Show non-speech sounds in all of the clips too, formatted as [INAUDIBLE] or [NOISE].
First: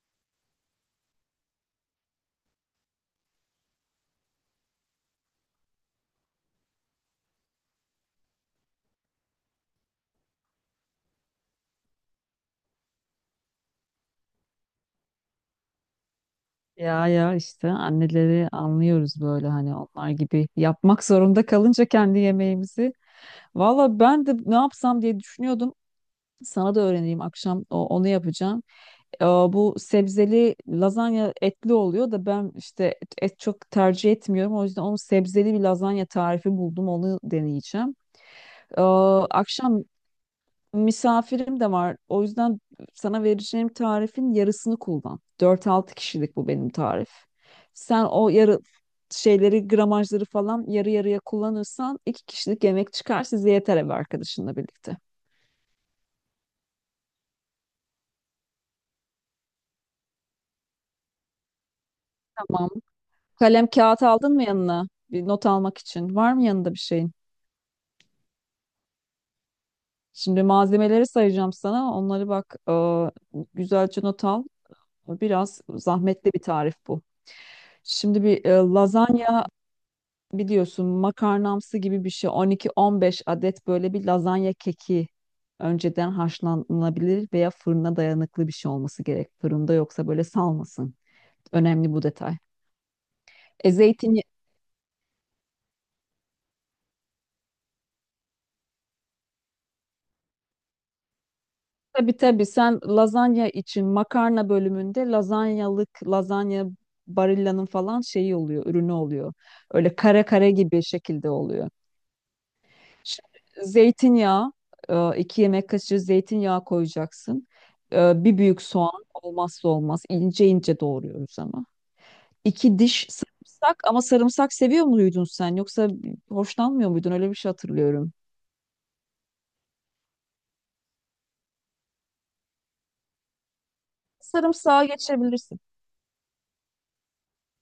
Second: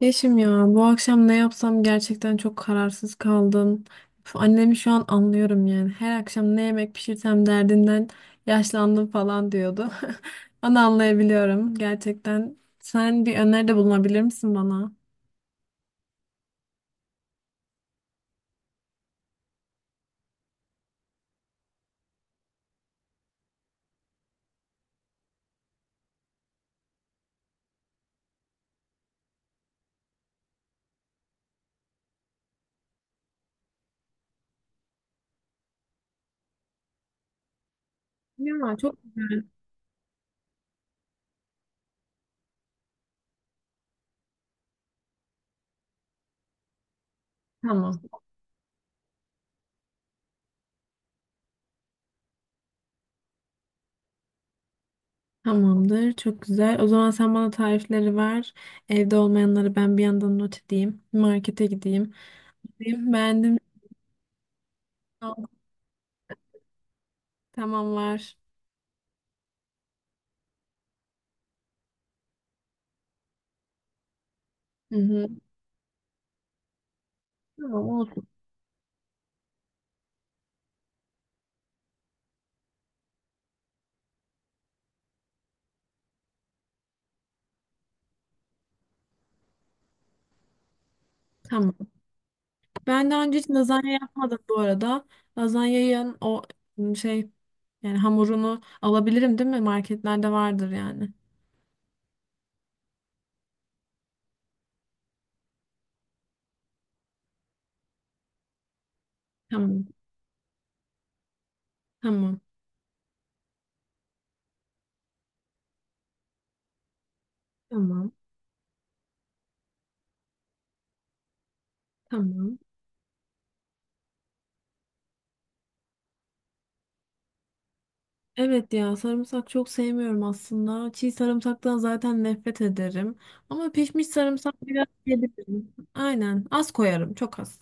Yeşim ya, bu akşam ne yapsam gerçekten çok kararsız kaldım. Annemi şu an anlıyorum yani. Her akşam ne yemek pişirsem derdinden yaşlandım falan diyordu. [LAUGHS] Onu anlayabiliyorum gerçekten. Sen bir öneride bulunabilir misin bana? Ya işte anneleri anlıyoruz böyle hani onlar gibi yapmak zorunda kalınca kendi yemeğimizi. Valla ben de ne yapsam diye düşünüyordum. Sana da öğreneyim akşam onu yapacağım. Bu sebzeli lazanya etli oluyor da ben işte et çok tercih etmiyorum. O yüzden onun sebzeli bir lazanya tarifi buldum onu deneyeceğim. Ya, Ee, çok güzel. Akşam misafirim de var. O yüzden sana vereceğim tarifin yarısını kullan. Dört altı kişilik bu benim tarif. Tamam. Sen o yarı şeyleri, gramajları falan yarı yarıya kullanırsan iki kişilik yemek çıkar size yeter ev arkadaşınla birlikte. Tamamdır. Çok güzel. O zaman sen bana tarifleri ver. Evde olmayanları ben bir yandan not edeyim. Markete gideyim. Tamam. Beğendim. Kalem kağıt aldın mı yanına? Bir not almak için. Var mı yanında bir şeyin? Tamam, var. Şimdi malzemeleri sayacağım sana. Onları bak güzelce not al. Hı hı. Biraz zahmetli bir tarif bu. Tamam, Şimdi olsun. bir lazanya biliyorsun makarnamsı gibi bir şey 12-15 adet böyle bir lazanya keki önceden haşlanabilir veya fırına dayanıklı bir şey olması gerek. Fırında yoksa böyle salmasın. Tamam. Önemli bu detay. Ben daha önce hiç E lazanya yapmadım zeytinyağı, bu arada. Lazanyanın o şey, yani hamurunu alabilirim değil mi? Marketlerde vardır yani. tabii sen lazanya için makarna bölümünde lazanyalık lazanya Barilla'nın falan şeyi oluyor, ürünü oluyor. Tamam. Öyle kare kare gibi şekilde oluyor. Tamam. Şimdi zeytinyağı, iki yemek kaşığı zeytinyağı koyacaksın. Tamam. Bir büyük soğan olmazsa olmaz. İnce ince doğruyoruz ama. Tamam. İki diş sarımsak ama sarımsak seviyor muydun sen? Yoksa hoşlanmıyor muydun? Öyle bir şey hatırlıyorum. Evet ya, sarımsak çok sevmiyorum aslında. Çiğ sarımsaktan zaten nefret ederim. Ama pişmiş sarımsak Sarımsağa biraz geçebilirsin. yiyebilirim. Aynen. Az koyarım. Çok az.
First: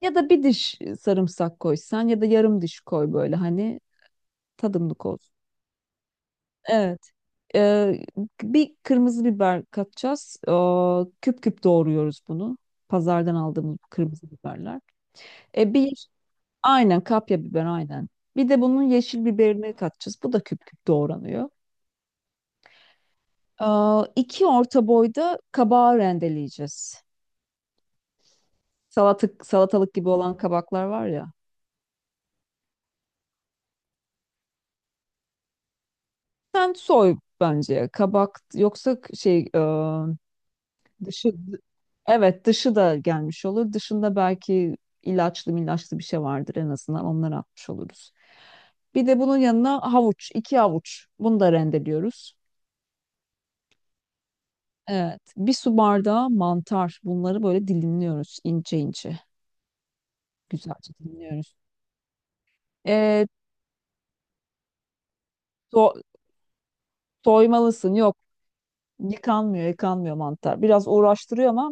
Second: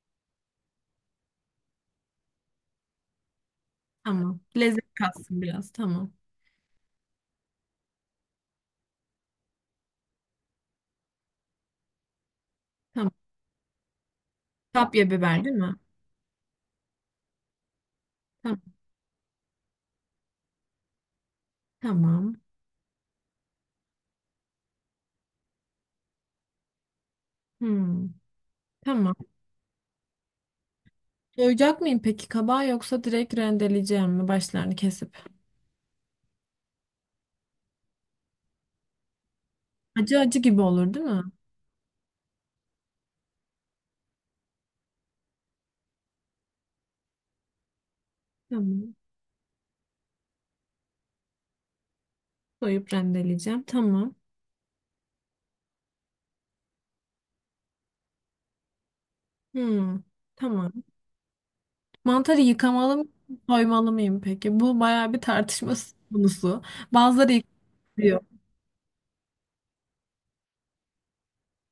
Ya da bir diş sarımsak koysan ya da yarım diş koy böyle hani Tamam. Lezzet tadımlık olsun. katsın biraz. Tamam. Evet. e, Bir kırmızı biber katacağız. Küp küp doğruyoruz bunu. Tamam. Pazardan aldığımız bu kırmızı biberler. Kapya biber değil mi? E bir yeş- aynen, kapya biber aynen. Bir de Tamam. bunun yeşil biberini katacağız. Bu da küp küp doğranıyor. Tamam. İki orta boyda kabağı rendeleyeceğiz. Hmm. Tamam. Salatalık gibi olan kabaklar var ya. Soyacak mıyım peki kabağı, yoksa direkt rendeleyeceğim mi başlarını kesip? Sen soy bence kabak yoksa Acı acı gibi olur değil mi? dışı, evet, dışı da gelmiş olur. Dışında belki ilaçlı bir şey vardır en azından onları atmış oluruz. Tamam. Bir de bunun yanına havuç, iki havuç. Bunu da rendeliyoruz. Soyup rendeleyeceğim. Tamam. Evet. Bir su bardağı mantar. Bunları böyle dilimliyoruz ince ince. Hmm. Tamam. Güzelce dilimliyoruz. Mantarı yıkamalı mı, Ee, soymalı mıyım peki? Bu bayağı bir tartışma so- konusu. Bazıları Soymalısın. Yok. yıkıyor. Yıkanmıyor mantar. Biraz uğraştırıyor ama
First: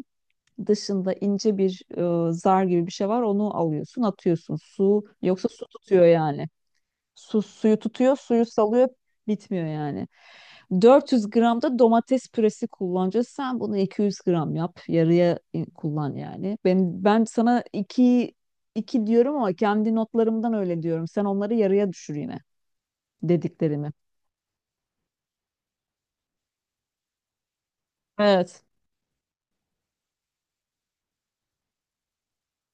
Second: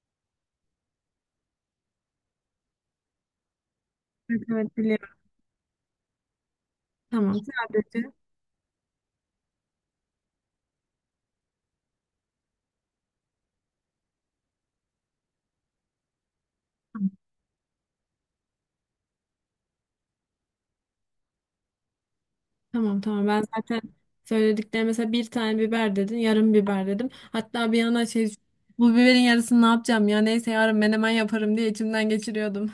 dışında ince bir zar gibi bir şey var. Onu alıyorsun, Evet, atıyorsun. evet, Su biliyorum. yoksa su tutuyor yani. Tamam. Suyu Sadece. tutuyor, suyu salıyor, bitmiyor yani. 400 gram da domates püresi kullanacağız. Sen bunu 200 gram yap, kullan yani. Ben Tamam ben sana iki diyorum ama kendi notlarımdan öyle diyorum. Sen onları yarıya düşür yine tamam tamam. Ben zaten dediklerimi. söylediklerim, mesela bir tane biber dedin, yarım biber dedim. Hatta bir yana şey, Evet. bu biberin yarısını ne yapacağım ya, neyse yarın menemen yaparım diye içimden geçiriyordum.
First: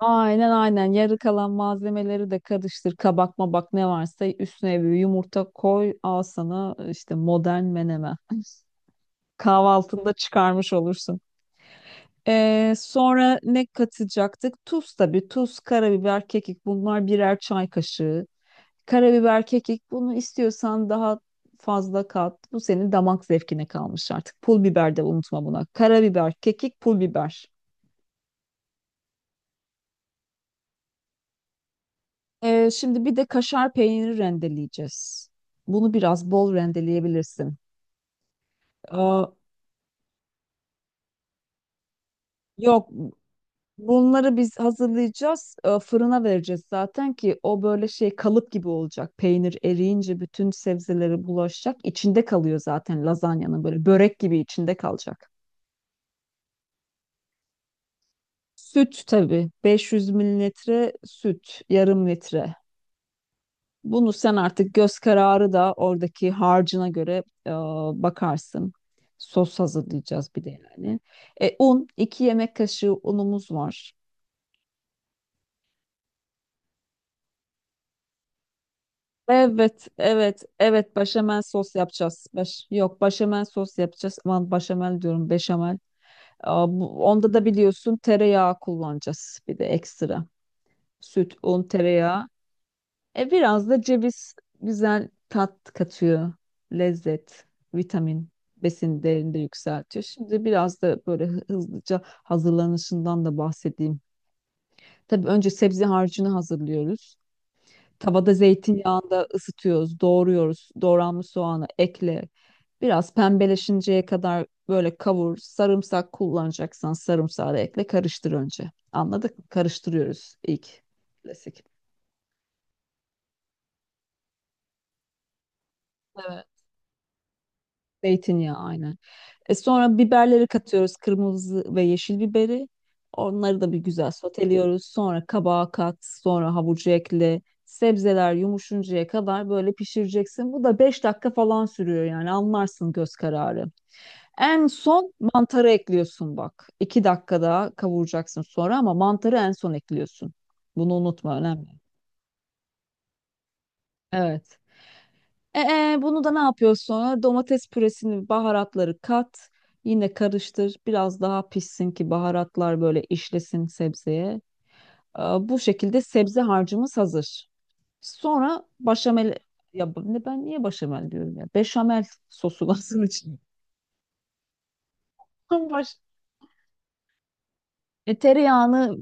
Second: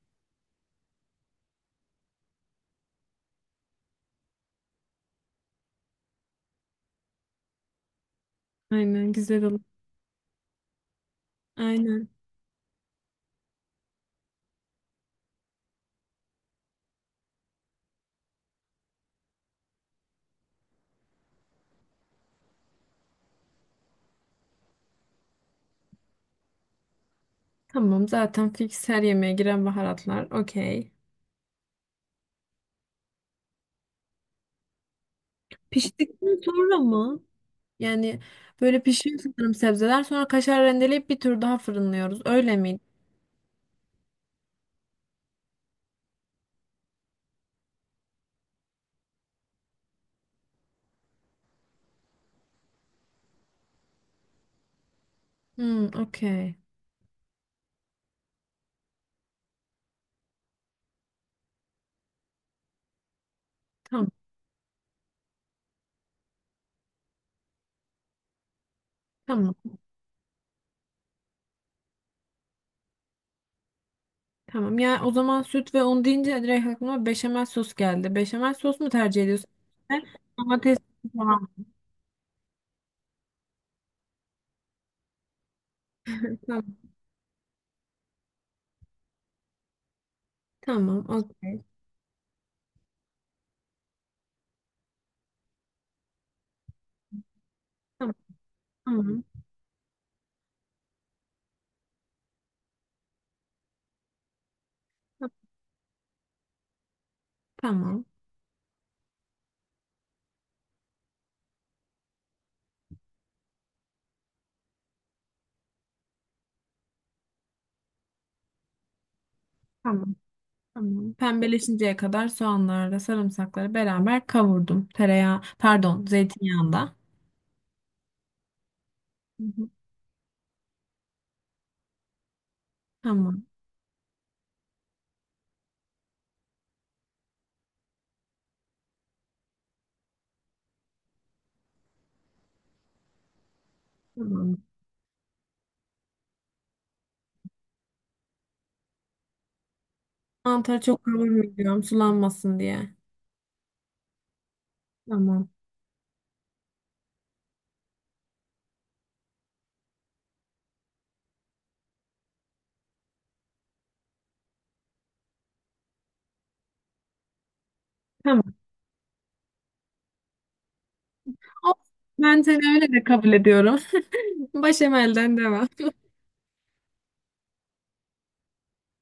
Aynen. Yarı kalan malzemeleri de karıştır. Kabak mabak ne varsa üstüne bir yumurta koy. Al sana işte modern menemen. [LAUGHS] Aynen, güzel olur. Kahvaltında çıkarmış olursun. Aynen. Sonra ne katacaktık? Tuz tabii. Tuz, karabiber, kekik bunlar birer çay kaşığı. Karabiber, kekik bunu istiyorsan daha fazla kat. Bu senin damak zevkine kalmış artık. Pul biber de unutma buna. Karabiber, kekik, pul biber. Tamam, zaten fix her yemeğe giren baharatlar. Okey. Şimdi bir de kaşar peyniri rendeleyeceğiz. Bunu biraz Piştikten bol sonra mı? rendeleyebilirsin. Yani böyle pişiyor Aa, sanırım sebzeler. Sonra kaşar rendeleyip bir tur daha fırınlıyoruz. Öyle miydi? Yok, bunları biz hazırlayacağız, fırına vereceğiz zaten ki o böyle şey kalıp gibi olacak. Peynir eriyince bütün sebzeleri bulaşacak. İçinde kalıyor zaten lazanyanın böyle börek gibi içinde kalacak. Hmm, okey. Süt tabii 500 mililitre süt, yarım litre. Tamam. Bunu sen artık göz kararı da oradaki harcına göre bakarsın. Tamam. Sos hazırlayacağız bir de yani. Un, 2 yemek kaşığı unumuz var. Tamam. Ya o zaman süt ve un deyince direkt aklıma beşamel sos geldi. Beşamel sos mu tercih ediyorsun? Evet, Ben evet, domates evet. Başamel falan. sos yapacağız. Baş, yok, başamel sos yapacağız. Aman başamel diyorum, beşamel. Tamam. Onda da biliyorsun tereyağı kullanacağız. Bir de ekstra. Tamam. Süt, un, Okey. tereyağı. E biraz da ceviz güzel tat katıyor. Lezzet, Tamam. vitamin, besin Tamam. değerini de yükseltiyor. Şimdi biraz da böyle hızlıca hazırlanışından da bahsedeyim. Tabii önce sebze harcını hazırlıyoruz. Tamam. Tavada zeytinyağında ısıtıyoruz, doğruyoruz. Doğranmış soğanı ekle. Biraz pembeleşinceye kadar böyle kavur. Sarımsak kullanacaksan sarımsağı da ekle. Karıştır önce. Anladık mı? Tamam. Karıştırıyoruz ilk. Tamam. Klasik. Pembeleşinceye kadar soğanlarla sarımsakları beraber kavurdum. Tereyağı, pardon, Evet. zeytinyağında. Zeytinyağı aynen. Hı E hı. sonra biberleri katıyoruz. Kırmızı ve yeşil biberi. Tamam. Onları da bir güzel soteliyoruz. Sonra kabağa kat, sonra havucu ekle. Sebzeler yumuşuncaya kadar böyle pişireceksin. Bu da 5 dakika falan sürüyor yani anlarsın göz kararı. Tamam. En son mantarı ekliyorsun bak. İki dakika daha kavuracaksın sonra ama mantarı en son ekliyorsun. Mantarı Bunu çok unutma önemli. kavurmayacağım sulanmasın diye. Evet. Tamam. Bunu da ne yapıyorsun sonra? Domates püresini, baharatları kat. Yine karıştır. Biraz daha pişsin ki baharatlar böyle işlesin sebzeye. Bu şekilde sebze harcımız hazır. Tamam. Sonra başamel... Ne ben niye başamel diyorum ya? Of, Beşamel ben seni sosu öyle lazım de kabul için. ediyorum. [LAUGHS] Başemelden devam. [LAUGHS] Hı Baş... Tereyağını,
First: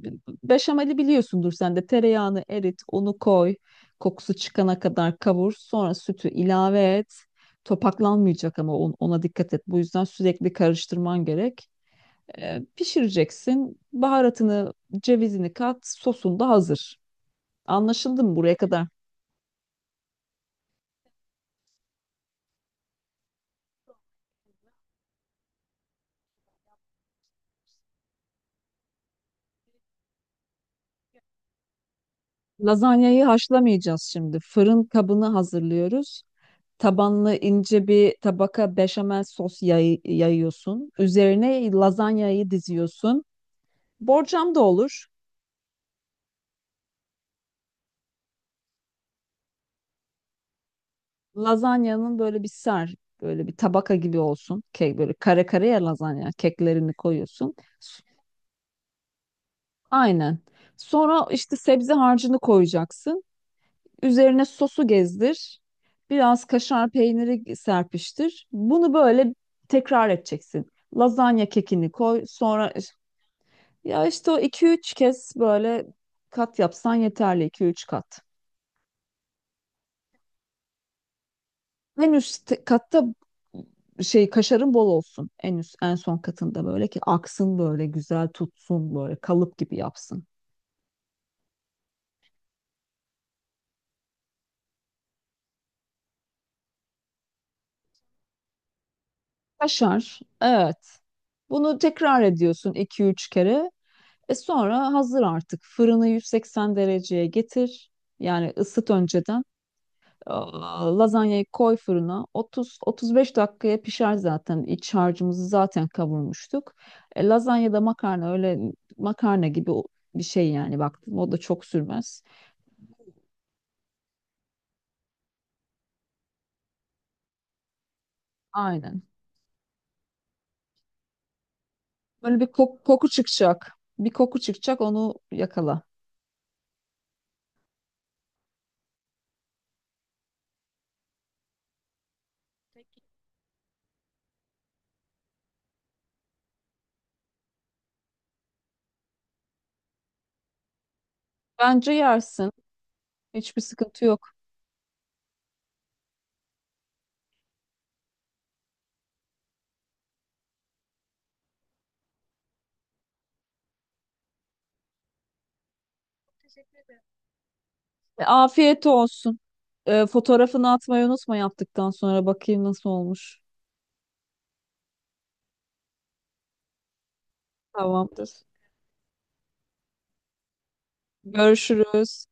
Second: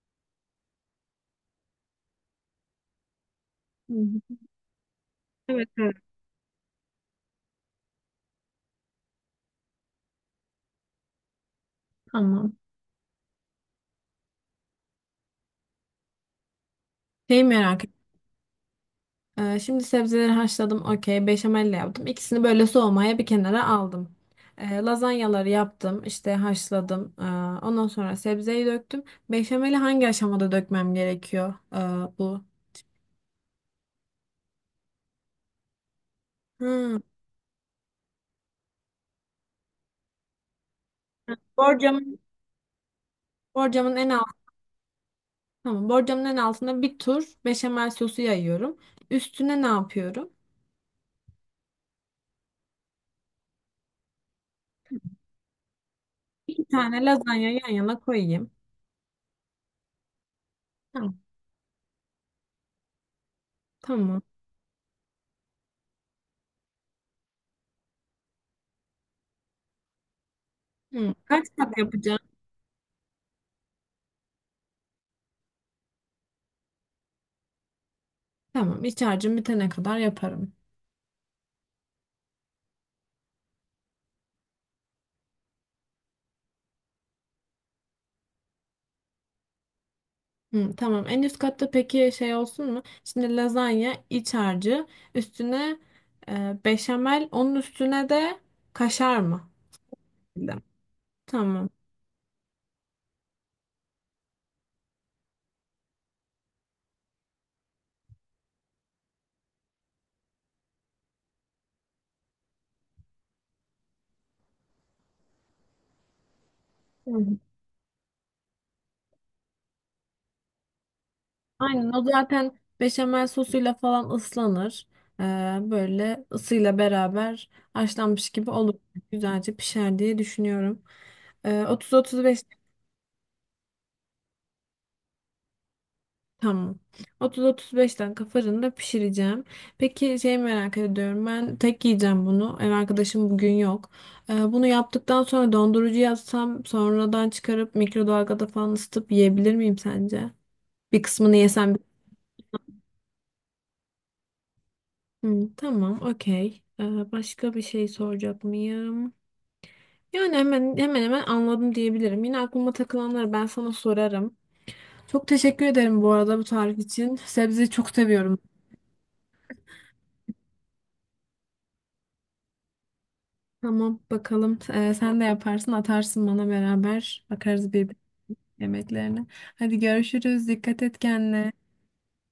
beşameli biliyorsundur sen de. Tereyağını erit, onu koy. hı. Kokusu çıkana kadar kavur. Evet, Sonra evet. sütü ilave et. Topaklanmayacak ama ona dikkat et. Bu yüzden sürekli karıştırman gerek. Tamam. Pişireceksin. Baharatını, cevizini kat. Sosun da hazır. Şeyi merak Anlaşıldı mı buraya kadar? Şimdi sebzeleri haşladım. Okey. Beşamelle yaptım. İkisini böyle soğumaya bir kenara aldım. Lazanyaları yaptım, işte haşladım. Ondan sonra sebzeyi döktüm. Beşameli hangi aşamada dökmem gerekiyor? Bu. Lazanyayı haşlamayacağız şimdi. Fırın kabını hazırlıyoruz. Hmm. Tabanlı ince bir tabaka beşamel sos yayıyorsun. Üzerine Borcamın, lazanyayı diziyorsun. borcamın en altı, Borcam da olur. tamam. Borcamın en altına bir tur beşamel sosu yayıyorum. Üstüne ne yapıyorum? Lazanyanın böyle bir ser, Böyle bir tabaka gibi olsun. Kek böyle kare kare ya lazanya. İki Keklerini tane lazanya koyuyorsun. yan yana S- koyayım. Aynen. Tamam. Sonra işte sebze harcını koyacaksın. Tamam. Üzerine sosu gezdir. Biraz kaşar peyniri serpiştir. Bunu böyle tekrar edeceksin. Hmm. Kaç Lazanya kat kekini yapacağım? koy. Sonra ya işte o iki üç kez böyle kat yapsan yeterli iki üç kat. Tamam. İç harcım bitene kadar yaparım. Katta şey kaşarın bol olsun. En üst en son katında böyle ki aksın böyle güzel tutsun böyle kalıp gibi yapsın. Hı, tamam. En üst katta peki şey olsun mu? Şimdi lazanya iç harcı, üstüne beşamel, onun üstüne de kaşar mı? Kaşar. Dedim. Evet. Tamam. Bunu tekrar ediyorsun iki üç kere. E sonra hazır artık. Fırını 180 dereceye getir. Yani ısıt önceden. Lazanyayı koy fırına. 30-35 dakikaya pişer zaten. İç harcımızı zaten kavurmuştuk. Hı hı. Lazanya da makarna öyle makarna gibi bir şey yani baktım. O da çok Aynen, o sürmez. zaten beşamel sosuyla falan ıslanır. E, böyle ısıyla beraber haşlanmış gibi olur. Aynen. Güzelce pişer diye düşünüyorum. E, 30-35 Böyle bir koku çıkacak. Bir koku çıkacak onu yakala. Tamam. 30-35 dakika fırında pişireceğim. Peki şey merak ediyorum. Ben tek yiyeceğim bunu. Ev arkadaşım bugün yok. Bunu yaptıktan sonra dondurucuya atsam, sonradan çıkarıp mikrodalgada falan ısıtıp yiyebilir miyim sence? Bir kısmını yesem. Bence yersin. Hiçbir sıkıntı yok. Hı, tamam, okey. Başka bir şey soracak mıyım? Yani hemen hemen anladım diyebilirim. Yine aklıma takılanları ben sana sorarım. Çok teşekkür ederim bu arada bu tarif için. Sebzeyi çok seviyorum. Afiyet olsun. Fotoğrafını atmayı unutma yaptıktan sonra bakayım nasıl olmuş. Tamam, bakalım. Sen de yaparsın, atarsın bana, beraber bakarız birbirine Tamamdır. yemeklerine. Hadi görüşürüz. Dikkat et kendine. Görüşürüz.